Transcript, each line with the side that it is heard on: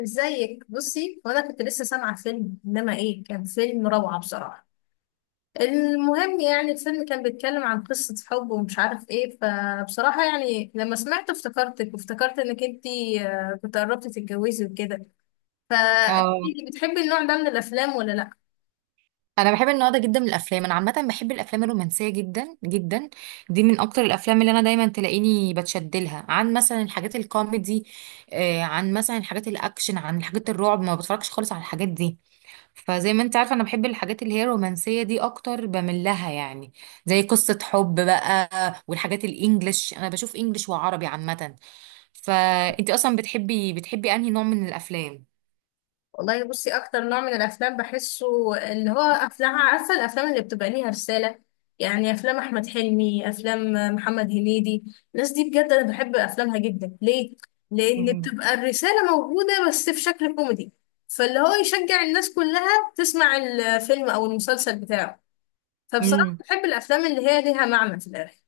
left: ازيك؟ بصي، وانا كنت لسه سامعه فيلم، انما ايه، كان فيلم روعه بصراحه. المهم، يعني الفيلم كان بيتكلم عن قصه حب ومش عارف ايه، فبصراحه يعني لما سمعته افتكرتك وافتكرت انك انتي كنت قربتي تتجوزي وكده.
right: اه.
left: فانتي بتحبي النوع ده من الافلام ولا لا؟
right: انا بحب النوع ده جدا من الافلام، انا عامه بحب الافلام الرومانسيه جدا جدا. دي من اكتر الافلام اللي انا دايما تلاقيني بتشد لها، عن مثلا الحاجات الكوميدي، عن مثلا الحاجات الاكشن، عن حاجات الرعب ما بتفرجش خالص على الحاجات دي. فزي ما انت عارفه انا بحب الحاجات اللي هي الرومانسيه دي اكتر، بميل لها يعني. زي قصه حب بقى. والحاجات الانجليش انا بشوف انجليش وعربي عامه. فانت اصلا بتحبي انهي نوع من الافلام؟
left: والله بصي، اكتر نوع من الافلام بحسه اللي هو افلام، عارفه؟ الافلام اللي بتبقى ليها رساله. يعني افلام احمد حلمي، افلام محمد هنيدي. الناس دي بجد انا بحب افلامها جدا، ليه؟ لان بتبقى الرساله موجوده بس في شكل كوميدي، فاللي هو يشجع الناس كلها تسمع الفيلم او المسلسل بتاعه. فبصراحه
right: امم.
left: بحب الافلام اللي هي ليها معنى في الاخر.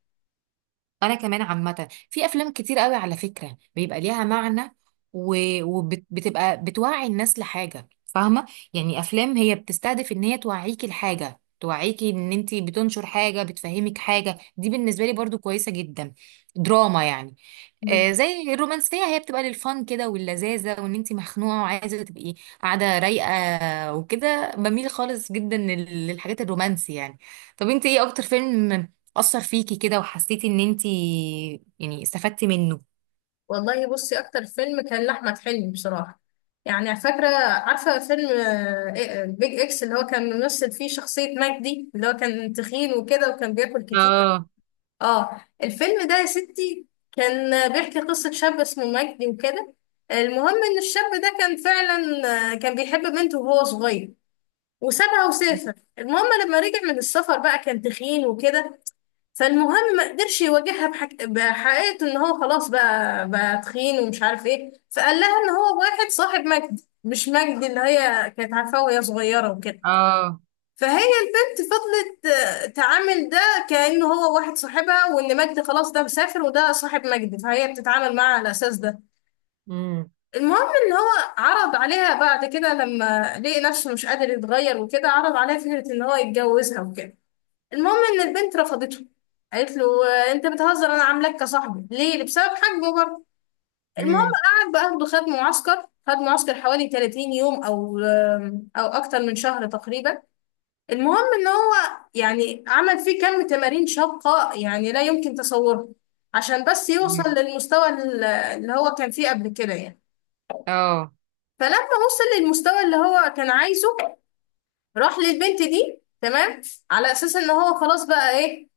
right: انا كمان عامه في افلام كتير قوي على فكره بيبقى ليها معنى، وبتبقى بتوعي الناس لحاجه، فاهمه؟ يعني افلام هي بتستهدف ان هي توعيكي لحاجه، توعيكي ان انت بتنشر حاجه، بتفهمك حاجه، دي بالنسبه لي برضو كويسه جدا. دراما يعني. زي الرومانسية، هي بتبقى للفن كده واللذاذة، وان انتي مخنوقة وعايزة تبقي قاعدة رايقة وكده، بميل خالص جدا للحاجات الرومانسي يعني. طب انتي ايه اكتر فيلم أثر فيكي كده وحسيتي ان انتي يعني استفدتي منه؟
left: والله بصي، اكتر فيلم كان لاحمد حلمي بصراحه. يعني فاكره، عارفه فيلم بيج اكس، اللي هو كان ممثل فيه شخصيه مجدي، اللي هو كان تخين وكده وكان بياكل كتير.
right: اه.
left: اه الفيلم ده يا ستي، كان بيحكي قصه شاب اسمه مجدي وكده. المهم ان الشاب ده كان فعلا، كان بيحب بنته وهو صغير، وسابها وسافر. المهم لما رجع من السفر بقى كان تخين وكده، فالمهم ما قدرش يواجهها بحقيقة ان هو خلاص بقى تخين ومش عارف ايه، فقال لها ان هو واحد صاحب مجدي مش مجدي اللي هي كانت عارفاه وهي صغيرة وكده.
right: اه.
left: فهي البنت فضلت تعامل ده كأنه هو واحد صاحبها، وان مجدي خلاص ده مسافر وده صاحب مجدي، فهي بتتعامل معاه على اساس ده.
right: امم.
left: المهم ان هو عرض عليها بعد كده لما لقي نفسه مش قادر يتغير وكده، عرض عليها فكرة ان هو يتجوزها وكده. المهم ان البنت رفضته، قالت له: انت بتهزر؟ انا عاملاك كصاحبي ليه؟ بسبب حجمه برضه. المهم،
right: امم.
left: قعد بقى اخده خد معسكر حوالي 30 يوم او اكتر من شهر تقريبا. المهم ان هو يعني عمل فيه كم تمارين شاقة، يعني لا يمكن تصوره، عشان بس يوصل للمستوى اللي هو كان فيه قبل كده يعني.
right: اه.
left: فلما وصل للمستوى اللي هو كان عايزه، راح للبنت دي، تمام. على اساس ان هو خلاص بقى ايه،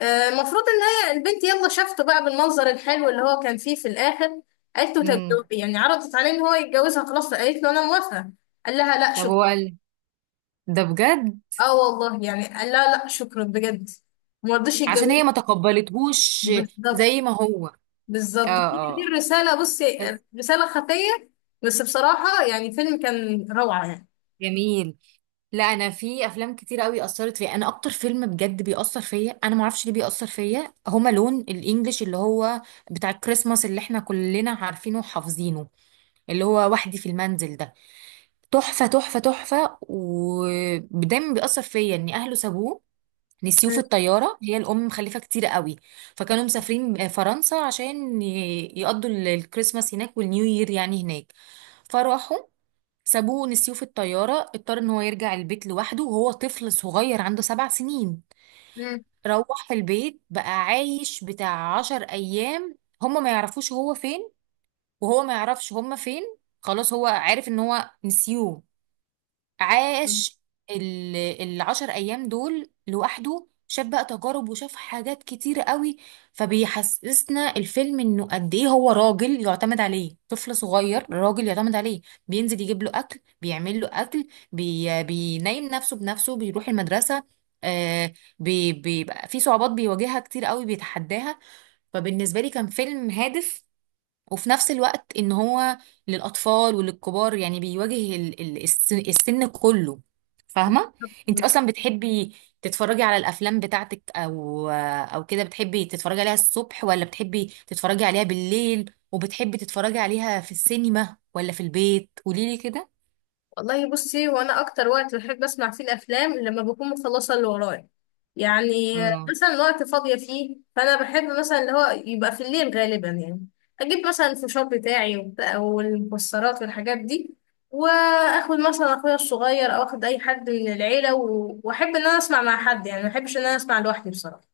left: المفروض ان هي البنت يلا شافته بقى بالمنظر الحلو اللي هو كان فيه في الاخر. قالت له: طب
right: امم.
left: يعني عرضت عليه ان هو يتجوزها، خلاص قالت له انا موافقه. قال لها: لا
right: طب هو
left: شكرا.
right: قال ده بجد؟
left: اه والله، يعني قال لها لا شكرا بجد. ما رضيش
right: عشان
left: يتجوزها.
right: هي ما تقبلتهوش
left: بالظبط.
right: زي ما هو. اه،
left: بالظبط، هي دي
right: اه.
left: الرساله
right: بس.
left: بصي، رساله خفيه. بس بصراحه يعني فيلم كان روعه يعني.
right: جميل. لا، انا في افلام كتير قوي اثرت فيا، انا اكتر فيلم بجد بيأثر فيا، انا ما اعرفش ليه بيأثر فيا، هما لون الانجليش اللي هو بتاع الكريسماس اللي احنا كلنا عارفينه وحافظينه، اللي هو وحدي في المنزل ده. تحفة تحفة تحفة. ودايما بيأثر فيا ان اهله سابوه، نسيوه في الطيارة، هي الأم مخلفة كتير قوي. فكانوا مسافرين فرنسا عشان يقضوا الكريسماس هناك والنيو يير يعني هناك. فراحوا سابوه ونسيوه في الطيارة، اضطر ان هو يرجع البيت لوحده وهو طفل صغير عنده 7 سنين.
left: مم.
right: روح في البيت بقى عايش بتاع 10 ايام، هما ما يعرفوش هو فين، وهو ما يعرفش هما فين. خلاص هو عارف ان هو نسيوه.
left: مم.
right: عاش ال- ال10 ايام دول لوحده، شاف بقى تجارب وشاف حاجات كتيرة قوي. فبيحسسنا الفيلم انه قد ايه هو راجل يعتمد عليه، طفل صغير راجل يعتمد عليه. بينزل يجيب له اكل، بيعمل له اكل، بينيم نفسه بنفسه، بيروح المدرسة. آه بي بيبقى في صعوبات بيواجهها كتير قوي، بيتحداها. فبالنسبة لي كان فيلم هادف، وفي نفس الوقت ان هو للاطفال وللكبار يعني، بيواجه السن كله، فاهمه؟ انت اصلا بتحبي تتفرجي على الافلام بتاعتك، او كده، بتحبي تتفرجي عليها الصبح ولا بتحبي تتفرجي عليها بالليل، وبتحبي تتفرجي عليها في السينما ولا في البيت؟ قوليلي كده.
left: والله بصي، وانا اكتر وقت بحب اسمع فيه الافلام لما بكون مخلصه اللي ورايا، يعني
right: اه.
left: مثلا وقت فاضيه فيه، فانا بحب مثلا اللي هو يبقى في الليل غالبا يعني. اجيب مثلا الفشار بتاعي والمكسرات والحاجات دي. واخد مثلا اخويا الصغير او اخد اي حد من العيله واحب ان انا اسمع مع حد، يعني ما بحبش ان انا اسمع لوحدي بصراحه.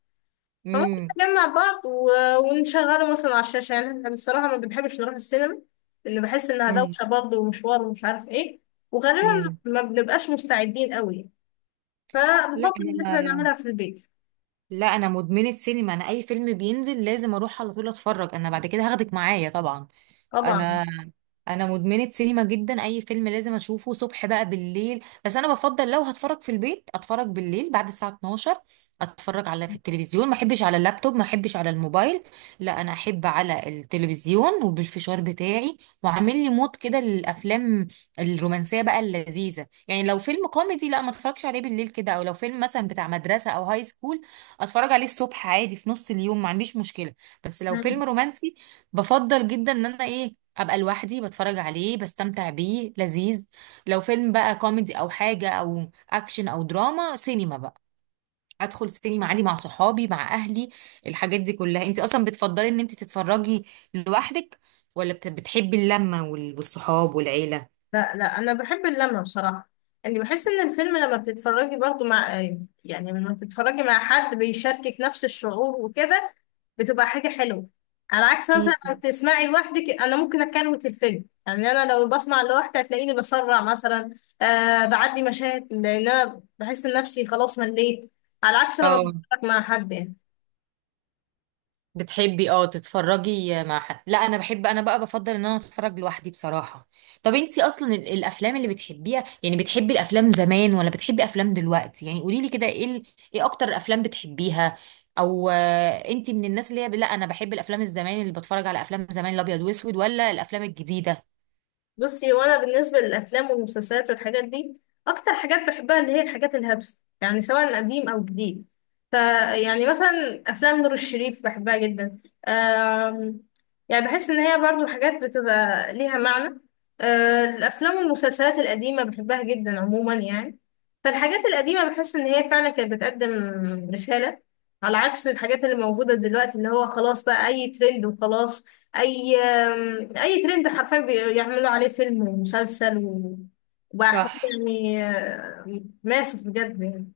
left: فممكن
right: امم.
left: نجمع بعض ونشغله مثلا على الشاشة، يعني احنا بصراحة ما بنحبش نروح السينما. لأن بحس إنها
right: امم.
left: دوشة برضه ومشوار ومش عارف ايه، وغالبا
right: امم.
left: ما بنبقاش مستعدين قوي،
right: لا
left: فبفضل إن احنا
right: انا
left: نعملها في البيت.
right: لا انا مدمنه سينما، انا اي فيلم بينزل لازم اروح على طول اتفرج، انا بعد كده هاخدك معايا طبعا.
left: طبعا.
right: انا انا مدمنه سينما جدا، اي فيلم لازم اشوفه، صبح بقى بالليل، بس انا بفضل لو هتفرج في البيت اتفرج بالليل بعد الساعه 12. اتفرج على في التلفزيون، ما احبش على اللابتوب، ما احبش على الموبايل، لا انا احب على التلفزيون وبالفشار بتاعي، وعامل لي مود كده للافلام الرومانسيه بقى اللذيذه. يعني لو فيلم كوميدي لا، ما اتفرجش عليه بالليل كده، او لو فيلم مثلا بتاع مدرسه او هاي سكول اتفرج عليه الصبح عادي في نص اليوم، ما عنديش مشكله. بس لو
left: مم.
right: فيلم رومانسي بفضل جدا ان انا ايه ابقى لوحدي بتفرج عليه، بستمتع بيه، لذيذ. لو فيلم بقى كوميدي او حاجه او اكشن او دراما، سينما بقى، ادخل السينما عادي مع صحابي مع اهلي. الحاجات دي كلها. انت اصلا بتفضلي ان انت تتفرجي لوحدك ولا بتحبي اللمه والصحاب والعيله؟
left: لا، لا، أنا بحب اللمة بصراحة. يعني بحس إن الفيلم لما بتتفرجي برضه مع، يعني لما بتتفرجي مع حد بيشاركك نفس الشعور وكده، بتبقى حاجة حلوة. على عكس مثلا لو
right: مم.
left: تسمعي لوحدك، انا ممكن اكروت الفيلم، يعني انا لو بسمع لوحدي هتلاقيني بسرع مثلا بعدي مشاهد، لان انا بحس ان نفسي خلاص مليت. على عكس لما
right: اه،
left: بتفرج مع حد يعني.
right: بتحبي اه تتفرجي مع حد. لا انا بحب، انا بقى بفضل ان انا اتفرج لوحدي بصراحة. طب انتي اصلا الافلام اللي بتحبيها يعني، بتحبي الافلام زمان ولا بتحبي افلام دلوقتي؟ يعني قوليلي كده، ايه ايه اكتر افلام بتحبيها، او انتي من الناس اللي هي لا انا بحب الافلام الزمان، اللي بتفرج على افلام زمان الابيض واسود ولا الافلام الجديدة؟
left: بصي، هو انا بالنسبه للافلام والمسلسلات والحاجات دي، اكتر حاجات بحبها اللي هي الحاجات الهادفه، يعني سواء قديم او جديد. ف يعني مثلا افلام نور الشريف بحبها جدا. أم... يعني بحس ان هي برضو حاجات بتبقى ليها معنى. الافلام والمسلسلات القديمه بحبها جدا عموما يعني. فالحاجات القديمه بحس ان هي فعلا كانت بتقدم رساله، على عكس الحاجات اللي موجوده دلوقتي، اللي هو خلاص بقى اي ترند وخلاص. اي اي ترند حرفيا، بيعملوا عليه فيلم ومسلسل وبقى حوار
right: صح.
left: يعني، ماسك بجد.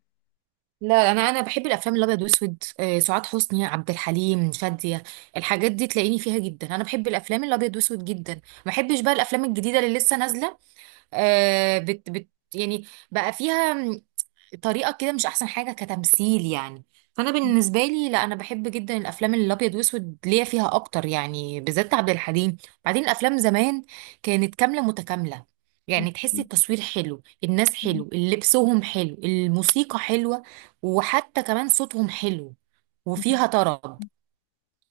right: لا، انا بحب الافلام الابيض واسود، سعاد حسني، عبد الحليم، شاديه، الحاجات دي تلاقيني فيها جدا، انا بحب الافلام الابيض واسود جدا. ما بحبش بقى الافلام الجديده اللي لسه نازله، آه بت بت يعني بقى فيها طريقه كده مش احسن حاجه كتمثيل يعني. فانا بالنسبه لي لا، انا بحب جدا الافلام اللي الابيض واسود، ليا فيها اكتر يعني، بالذات عبد الحليم. بعدين الافلام زمان كانت كامله متكامله، يعني تحسي التصوير حلو، الناس حلو لبسهم، حلو الموسيقى حلوه، وحتى كمان صوتهم حلو وفيها طرب.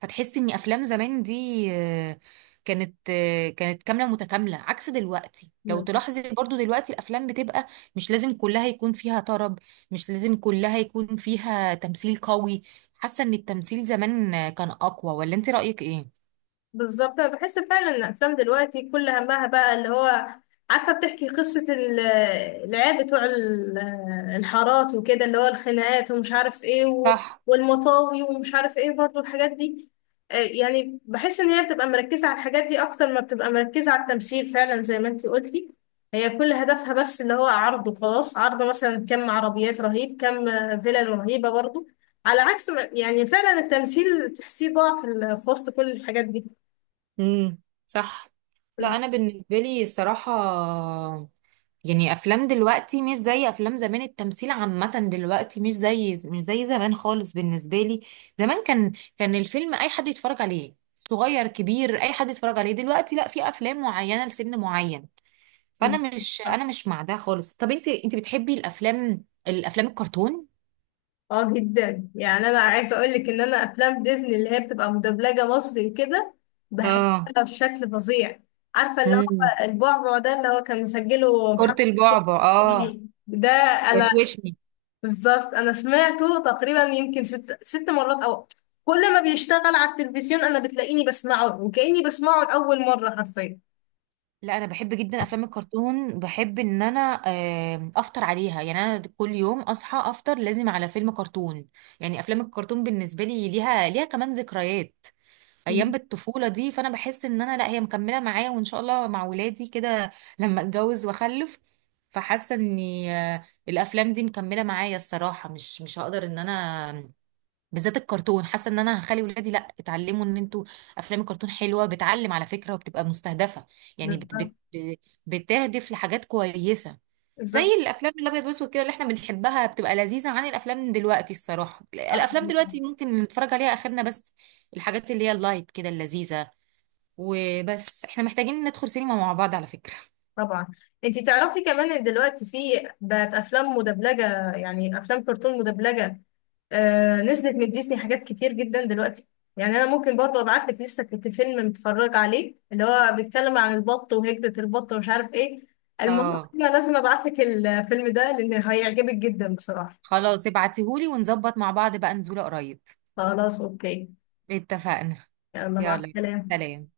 right: فتحسي ان افلام زمان دي آه، كانت كامله متكامله، عكس دلوقتي. لو
left: يعني
right: تلاحظي برضو دلوقتي الافلام بتبقى مش لازم كلها يكون فيها طرب، مش لازم كلها يكون فيها تمثيل قوي. حاسه ان التمثيل زمان كان اقوى، ولا انت رايك ايه؟
left: بالظبط، انا بحس فعلا ان الافلام دلوقتي كل همها بقى اللي هو عارفه، بتحكي قصه العيال بتوع الحارات وكده، اللي هو الخناقات ومش عارف ايه
right: صح.
left: والمطاوي ومش عارف ايه برضو الحاجات دي. يعني بحس ان هي بتبقى مركزه على الحاجات دي اكتر ما بتبقى مركزه على التمثيل، فعلا زي ما انتي قلتي. هي كل هدفها بس اللي هو عرض وخلاص، عرض مثلا كم عربيات رهيب، كم فيلل رهيبه برضو. على عكس يعني فعلا التمثيل تحسيه ضعف في وسط كل الحاجات دي.
right: امم. صح. لا انا بالنسبه لي الصراحه يعني افلام دلوقتي مش زي افلام زمان، التمثيل عامه دلوقتي مش زي زمان خالص بالنسبه لي. زمان كان الفيلم اي حد يتفرج عليه، صغير كبير اي حد يتفرج عليه. دلوقتي لا، في افلام معينه لسن معين. فانا مش انا مش مع ده خالص. طب انت بتحبي الافلام الكرتون؟
left: اه جدا، يعني انا عايزه اقول لك ان انا افلام ديزني اللي هي بتبقى مدبلجه مصري وكده،
right: اه.
left: بحبها بشكل فظيع. عارفه اللي هو
right: امم.
left: البعبع ده، اللي هو كان مسجله
right: كرة
left: محمد
right: البعبع، اه.
left: إسماعيل ده. انا
right: وشوشني.
left: بالظبط، انا سمعته تقريبا يمكن ست ست مرات، او كل ما بيشتغل على التلفزيون انا بتلاقيني بسمعه وكاني بسمعه لاول مره حرفيا.
right: لا، انا بحب جدا افلام الكرتون، بحب ان انا افطر عليها، يعني انا كل يوم اصحى افطر لازم على فيلم كرتون. يعني افلام الكرتون بالنسبه لي ليها كمان ذكريات ايام بالطفوله دي، فانا بحس ان انا لا، هي مكمله معايا، وان شاء الله مع ولادي كده لما اتجوز واخلف. فحاسه ان الافلام دي مكمله معايا الصراحه، مش هقدر ان انا آمم، بالذات الكرتون. حاسه ان انا هخلي ولادي لا، اتعلموا ان انتوا افلام الكرتون حلوه، بتعلم على فكره وبتبقى مستهدفه، يعني بت بت
left: بالظبط.
right: بتهدف لحاجات كويسه. زي
left: بالظبط.
right: الافلام الابيض واسود كده اللي احنا بنحبها، بتبقى لذيذه عن الافلام دلوقتي. الصراحه
left: صح.
right: الافلام دلوقتي ممكن نتفرج عليها اخرنا بس، الحاجات اللي هي اللايت كده اللذيذه. وبس، احنا محتاجين ندخل سينما مع بعض على فكره.
left: طبعا. انتي تعرفي كمان ان دلوقتي في، بقت افلام مدبلجه، يعني افلام كرتون مدبلجه. نزلت من ديزني حاجات كتير جدا دلوقتي. يعني انا ممكن برضه ابعت لك، لسه كنت فيلم متفرج عليه اللي هو بيتكلم عن البط وهجرة البط ومش عارف ايه. المهم،
right: اه،
left: انا لازم ابعت لك الفيلم ده لان هيعجبك جدا بصراحه.
right: خلاص ابعتيهولي، ونظبط مع بعض بقى نزوله قريب.
left: خلاص، اوكي.
right: اتفقنا.
left: يلا مع
right: يلا،
left: السلامه.
right: سلام.